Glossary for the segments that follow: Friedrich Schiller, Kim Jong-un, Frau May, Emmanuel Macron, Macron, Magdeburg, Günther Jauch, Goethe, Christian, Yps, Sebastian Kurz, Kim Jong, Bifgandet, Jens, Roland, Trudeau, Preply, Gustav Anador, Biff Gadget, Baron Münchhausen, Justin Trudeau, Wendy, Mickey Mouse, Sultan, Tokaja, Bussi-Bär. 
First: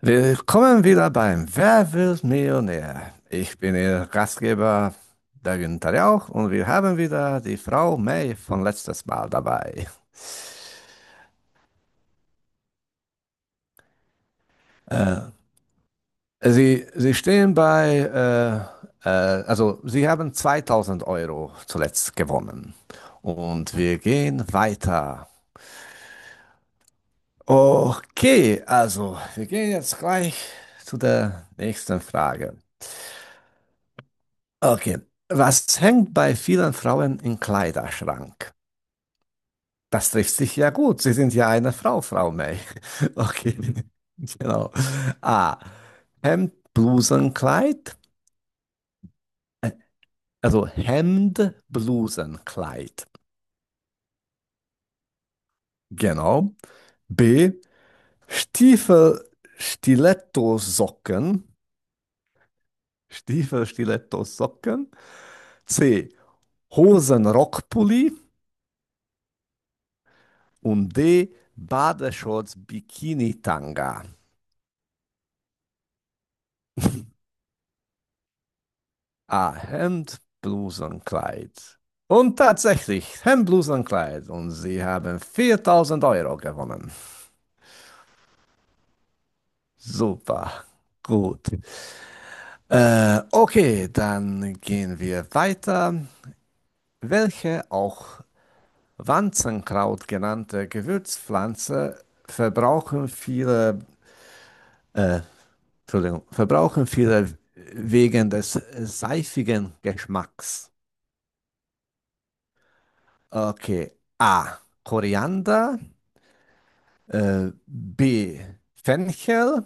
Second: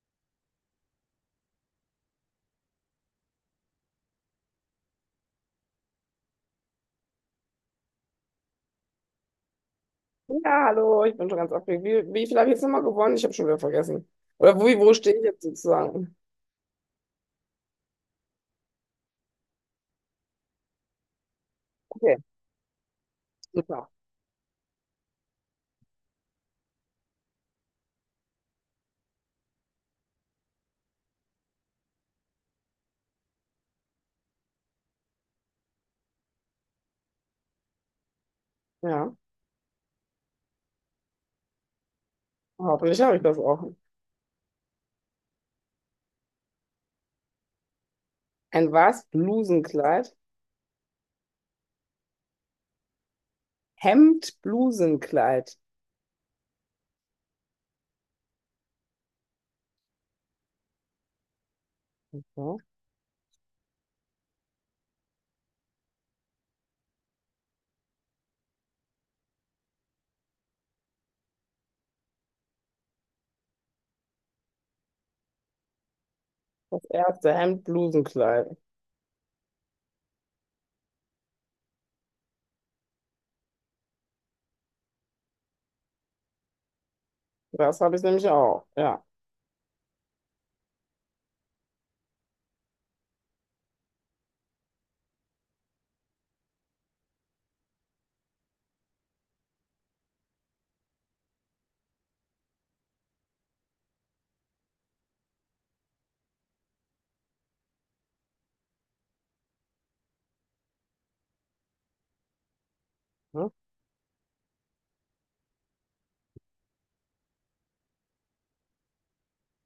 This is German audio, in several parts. Willkommen wieder beim Wer wird Millionär? Ich bin Ihr Gastgeber, der Günther Jauch, und wir haben wieder die Frau May von letztes Mal dabei. Ja, hallo, ich bin schon ganz aufgeregt. Wie viel habe ich jetzt nochmal gewonnen? Ich habe schon wieder vergessen. Oder wo stehe ich jetzt sozusagen? Sie stehen bei, also Sie haben 2000 Euro Okay, zuletzt gewonnen. Und super. wir gehen weiter. Okay, also wir gehen jetzt gleich zu der nächsten Frage. Okay, was hängt bei vielen Frauen im Kleiderschrank? Ja, Das trifft sich ja gut. Sie sind ja eine Frau, Frau May. hoffentlich habe ich das Okay, auch. genau. A. Hemd, Blusenkleid. Ein was? Äh, Blusenkleid? Also Hemd, Blusenkleid. Hemd, Blusenkleid. Genau. B. Stiefel, Stilettosocken. Ja, Stiefel, Stilettosocken. C. Hosen, Rockpulli. Und D. Badeshorts, Bikini-Tanga. das erste Hemd, Blusenkleid. A. Hemd, Bluse und Kleid. Und tatsächlich, Hemd, Bluse und Kleid. Und sie haben 4000 Euro gewonnen. Das habe ich nämlich auch. Ja. Super. Gut. Okay, dann gehen wir weiter. Welche auch Wanzenkraut genannte Gewürzpflanze verbrauchen viele, äh, Entschuldigung, verbrauchen viele wegen des seifigen Geschmacks? Hm? Okay. A. Koriander. B. Fenchel.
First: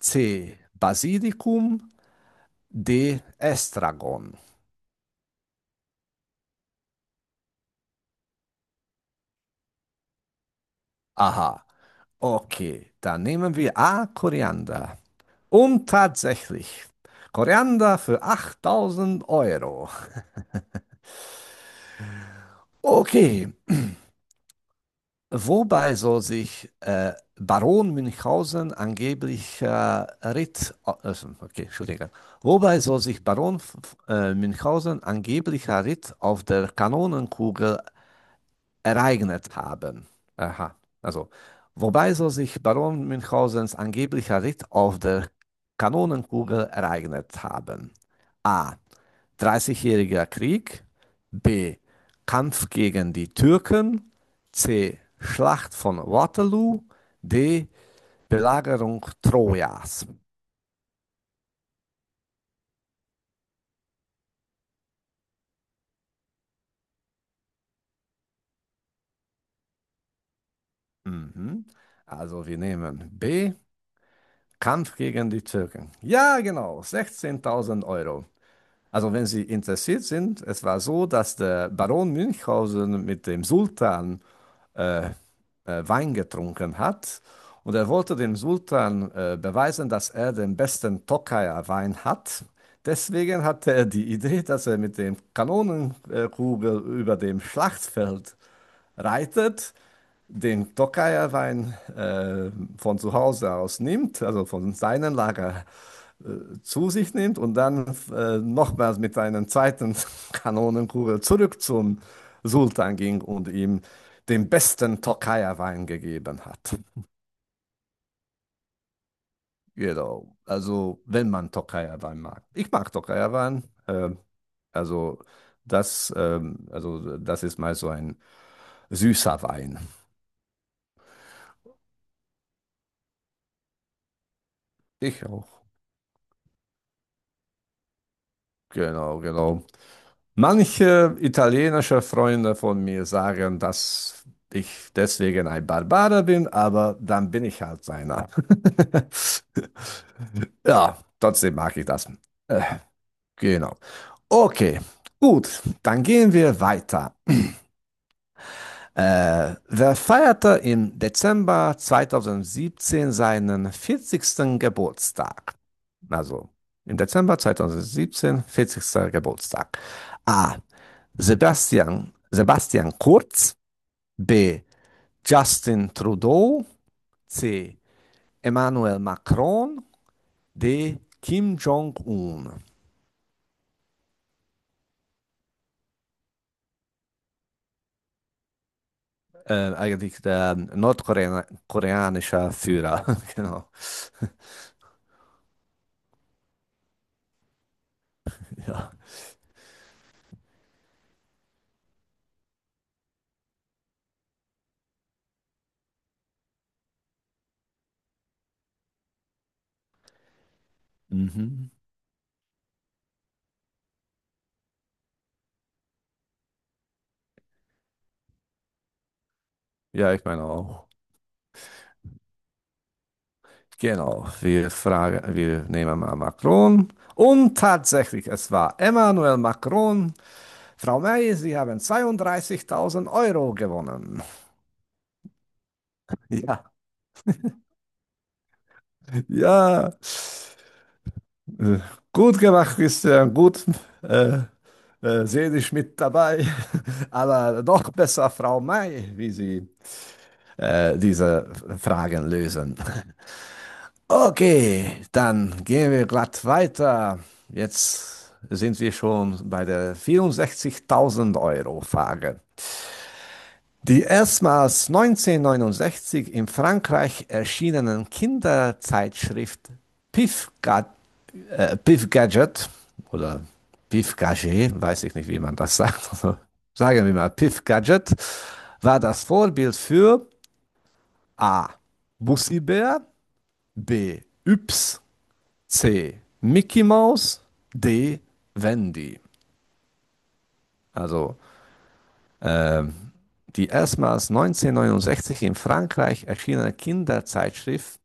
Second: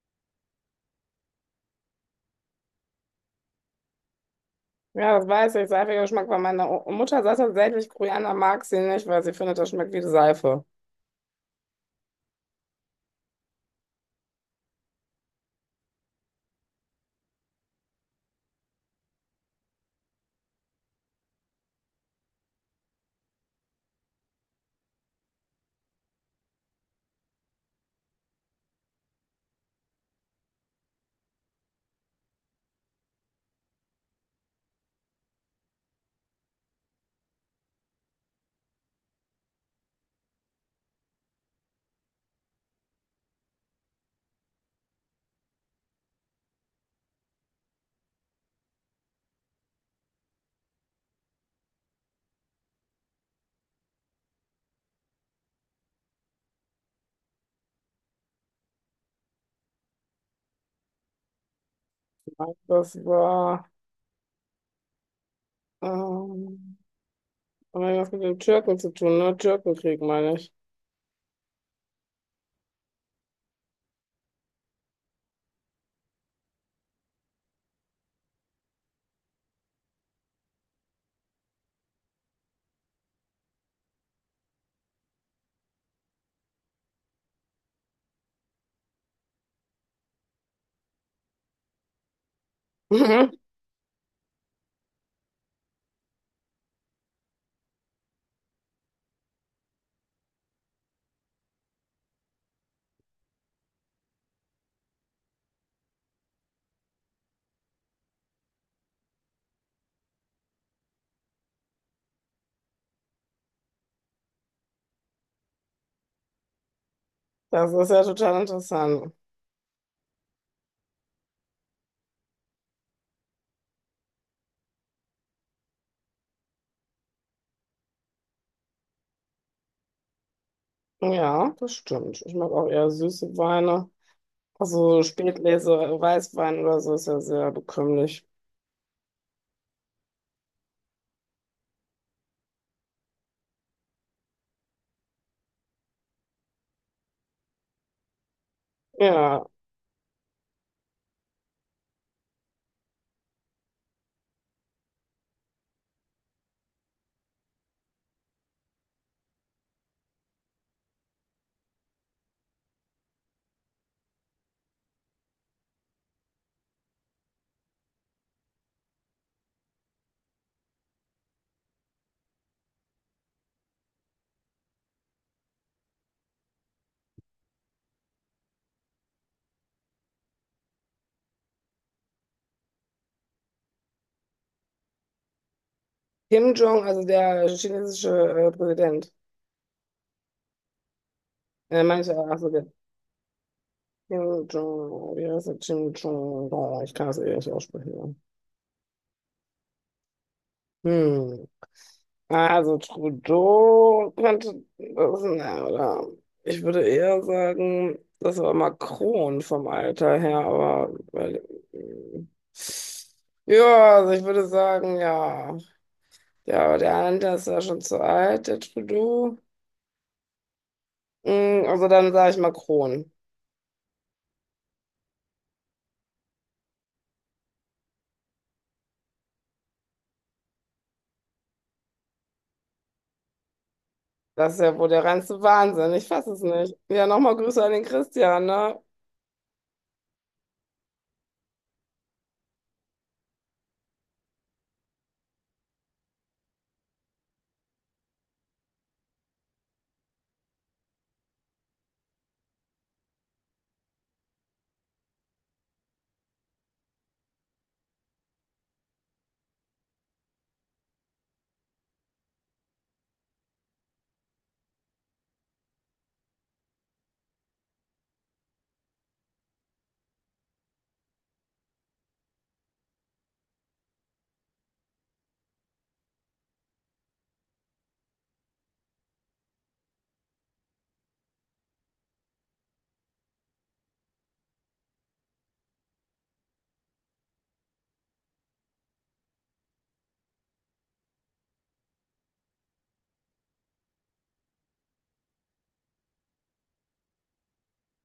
C. Basilikum. D. Estragon. Ja, das weiß ich. Seifiger Geschmack war meiner Mutter. Sagt tatsächlich, Koreaner mag sie nicht, weil sie findet, das schmeckt wie Seife. Aha, okay. Dann nehmen wir A. Koriander. Und tatsächlich, Koriander für 8.000 Euro. Okay, wobei soll sich Baron Münchhausen angeblich Ritt, okay, Entschuldigung. Wobei soll sich Baron Münchhausen angeblicher Ritt auf der Kanonenkugel ereignet haben. Aha. Also, wobei so sich Baron Münchhausens angeblicher Ritt auf der Kanonenkugel ereignet haben. A. Dreißigjähriger Krieg. B. Kampf gegen die Türken. C. Schlacht von Waterloo. D. Belagerung Trojas. Das war, ähm, hat das mit dem Türken zu tun, ne? Türkenkrieg meine ich. Mhm. Also wir nehmen B. Kampf gegen die Türken. Ja, genau. 16.000 Euro. Also, wenn Sie interessiert sind, es war so, dass der Baron Münchhausen mit dem Sultan äh, Wein getrunken hat und er wollte dem Sultan beweisen, dass er den besten Tokaier Wein hat. Deswegen hatte er die Idee, dass er mit dem Kanonenkugel über dem Schlachtfeld reitet, den Tokaier Wein von zu Hause aus nimmt, also von seinem Lager zu sich nimmt und dann nochmals mit einer zweiten Kanonenkugel zurück zum Sultan ging und ihm den besten Tokaja-Wein gegeben hat. Das ist ja total interessant. Genau. Also, wenn man Tokaja-Wein mag. Ich mag Tokaja-Wein. Also, also, das ist mal so ein süßer Wein. Ja, das stimmt. Ich mag auch eher süße Weine. Also Ich auch. Spätlese, Weißwein oder so ist ja sehr bekömmlich. Genau, genau. Manche italienische Freunde von mir sagen, dass ich deswegen ein Barbarer bin, aber dann bin ich halt einer. Ja, Ja, trotzdem mag ich das. Äh, genau. Okay, gut, dann gehen wir weiter. Wer feierte im Dezember 2017 seinen 40. Geburtstag? Also im Dezember 2017, 40. Geburtstag. A. Sebastian Kurz. B. Justin Trudeau. C. Emmanuel Macron. D. Kim Jong-un. Kim Jong, also der chinesische Präsident. Eigentlich der Manche, achso, nordkoreanische der Führer. Genau. Kim Jong, wie heißt der? Kim Jong, oh, ich kann das eh nicht aussprechen. Ja. Ja. Hm. Also Trudeau könnte das, na, oder ich würde eher sagen, das war Macron vom Alter her, aber Mhm. mm, ja, also ich würde sagen, ja. Ja, aber der andere ist ja schon zu alt, der Trudeau. Ja, ich meine auch. Also dann sage ich Macron. Genau, wir fragen, wir nehmen mal Macron. Und tatsächlich, es war Emmanuel Macron. Frau May, Sie haben 32.000 Euro gewonnen. Das ist ja wohl der reinste Wahnsinn. Ich fasse es Ja, nicht. Ja, nochmal Grüße an den Christian, ne? ja. Äh, Gut gemacht, Christian, gut. Äh, seelisch mit dabei, aber noch besser Frau May, wie Sie diese Fragen lösen. Okay, dann gehen wir glatt weiter. Jetzt sind wir schon bei der 64.000 Euro Frage. Die erstmals 1969 in Frankreich erschienenen Kinderzeitschrift Pif Biff Gadget oder Biff Gadget, weiß ich nicht, wie man das sagt. Also, sagen wir mal, Biff Gadget war das Vorbild für A. Bussi-Bär, B. Yps, C. Mickey Mouse, D. Wendy. Also äh, die erstmals 1969 in Frankreich erschienene Kinderzeitschrift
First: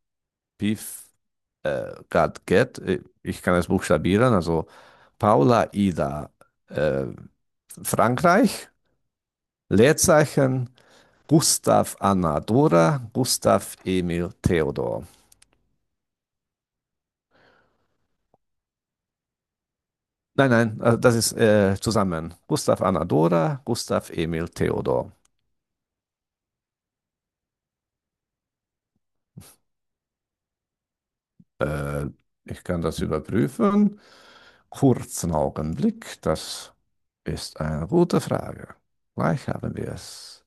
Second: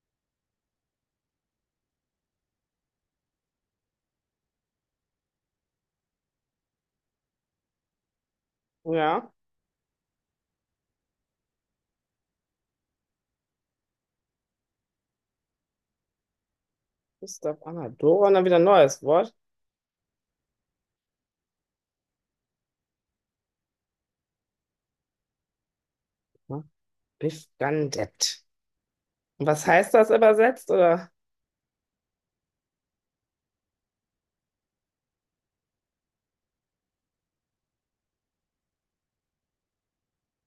Biff Gadget, ich kann es buchstabieren, also Paula Ida äh, Frankreich, Ja. Leerzeichen Gustav Anna Dora, Gustav Emil Theodor. Gustav Anador und dann wieder ein neues Wort. Nein, nein, das ist zusammen. Gustav Anna Dora, Gustav Emil Theodor. Bifgandet. Was heißt das übersetzt? Oder Äh, ich kann das überprüfen. Kurzen Augenblick, das ist eine gute Frage. Gleich haben wir es.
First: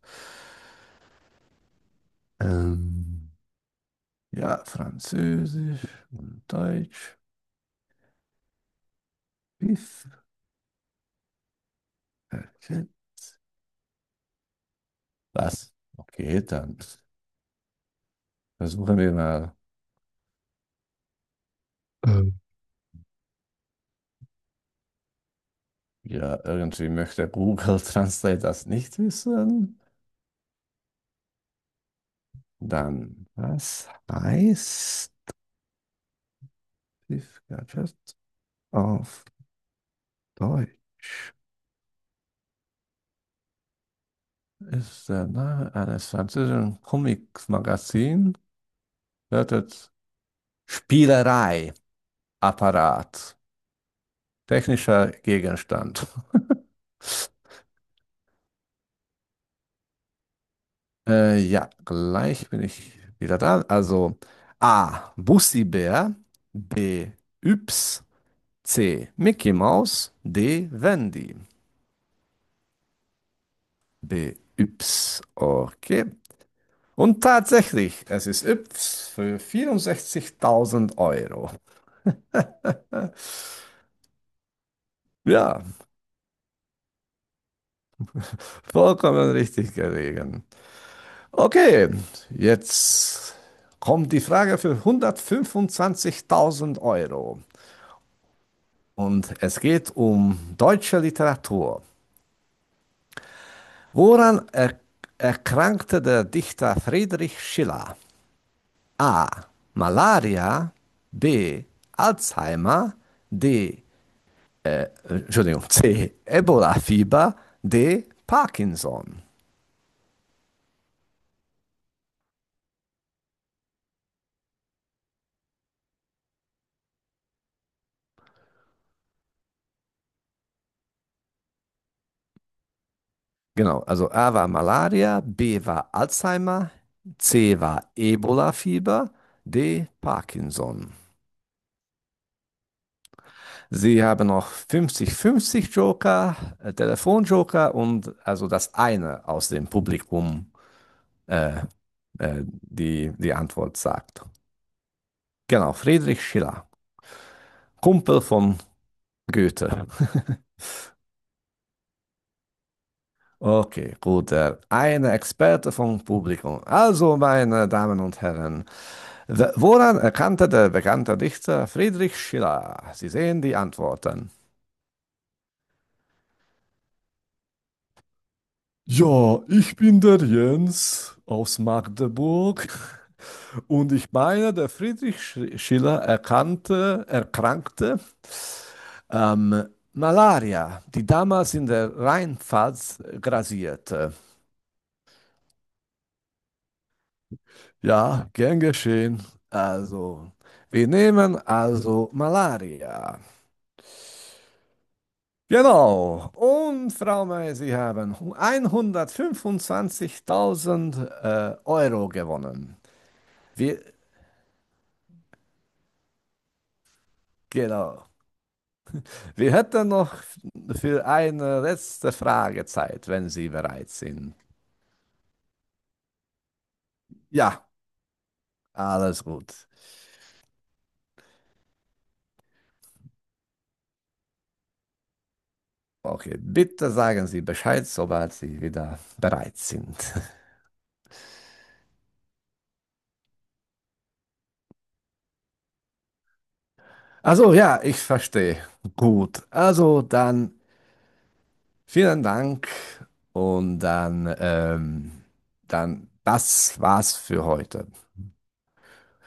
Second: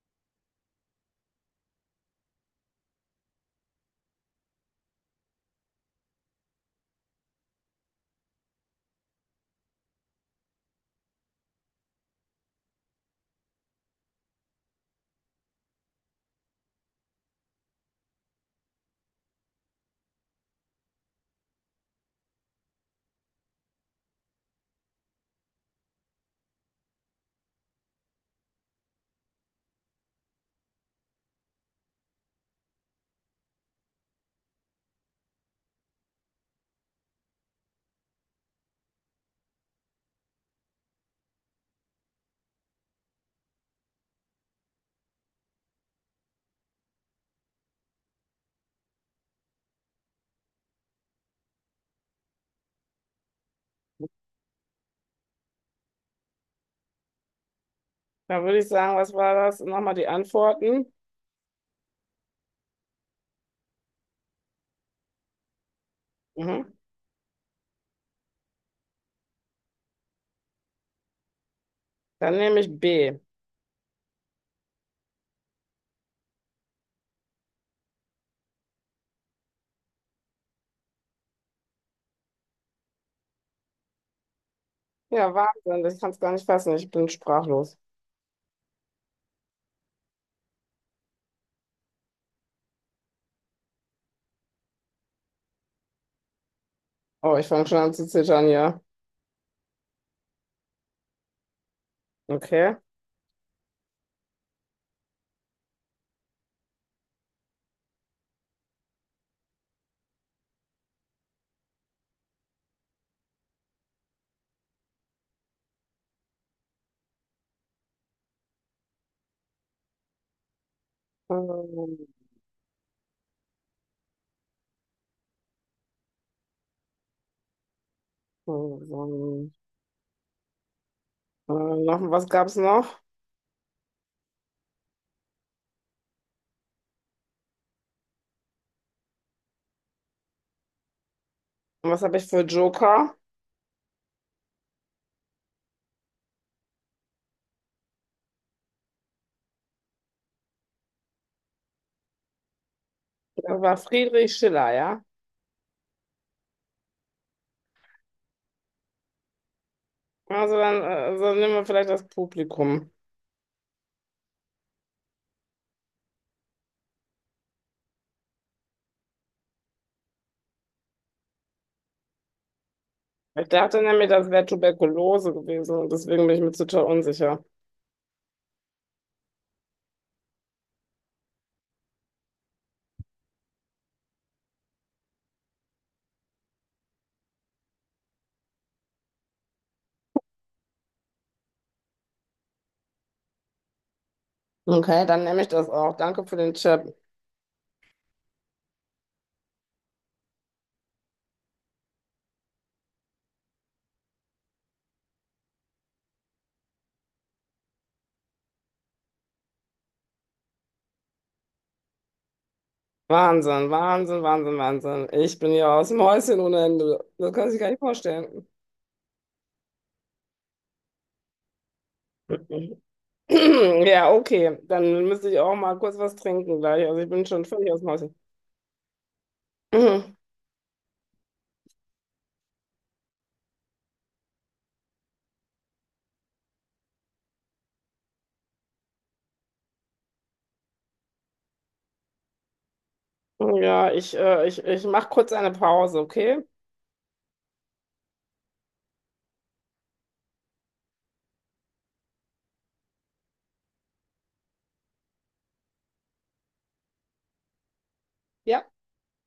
Ähm, ja, Französisch und Deutsch. Okay. Was? Okay, dann versuchen wir mal. Ja, irgendwie möchte Google Translate das nicht wissen. Dann, was heißt Tiefgarten auf Deutsch? Ist der Name eines französischen Comics-Magazins. Lautet Spielerei, Apparat, technischer Gegenstand. da würde ich sagen, was war das? Nochmal die Antworten. Ja, gleich bin ich wieder da. Also A. Bussi-Bär, Mhm. B. Yps, C. Mickey Mouse, D. Wendy. Dann nehme ich B. B-Yps. Okay. Und tatsächlich, es ist Yps für 64.000 Euro. Ja, Ja, Wahnsinn, ich kann es gar nicht fassen. Ich bin sprachlos. vollkommen richtig gelegen. Okay, jetzt kommt die Frage für 125.000 Oh, Euro. ich fange schon an zu zittern, ja. Und es geht um deutsche Literatur. Okay. Woran er erkrankte der Dichter Friedrich Schiller? A. Malaria. B. Alzheimer. D. Entschuldigung, C. Ebola-Fieber, D. Parkinson. Ähm, ähm, noch, was gab es noch? Genau, also A war Malaria, B war Alzheimer, C war Ebola-Fieber, D. Parkinson. Was habe ich für Joker? Sie haben noch 50-50 Joker, Telefonjoker und also das eine aus dem Publikum, äh, die die Das war Antwort sagt. Friedrich Schiller, ja. Genau, Friedrich Schiller, Kumpel von Goethe. Also dann so nehmen wir vielleicht das Publikum. Okay, gut. Eine Experte vom Publikum. Also, meine Damen und Herren, woran erkannte der bekannte Dichter Friedrich Schiller? Sie sehen Ich die dachte nämlich, Antworten. das wäre Tuberkulose gewesen und deswegen bin ich mir total unsicher. Ja, ich bin der Jens aus Magdeburg und ich meine, der Friedrich Schiller erkrankte ähm, Malaria, die damals in der Rheinpfalz grassierte. Okay, dann nehme ich das auch. Danke für den Tipp. Ja, gern geschehen. Also, wir nehmen also Malaria. Genau. Und Frau May, Sie haben 125.000 Euro gewonnen. Wahnsinn, Wir, Wahnsinn, Wahnsinn, Wahnsinn. Ich bin ja aus dem Häuschen ohne Ende. Das kann ich gar nicht genau. vorstellen. Wir hätten noch für eine letzte Frage Zeit, wenn Sie bereit Ja, sind. okay. Dann müsste ich auch mal kurz was trinken gleich. Also ich bin schon Ja, völlig aus dem Häuschen. alles gut. Okay, bitte sagen Sie Bescheid, sobald Sie wieder bereit sind. Mhm. Ja, ich mache kurz eine Pause, okay? Also ja, ich verstehe. Gut, also dann vielen Dank und dann, dann das war's für heute. Ja.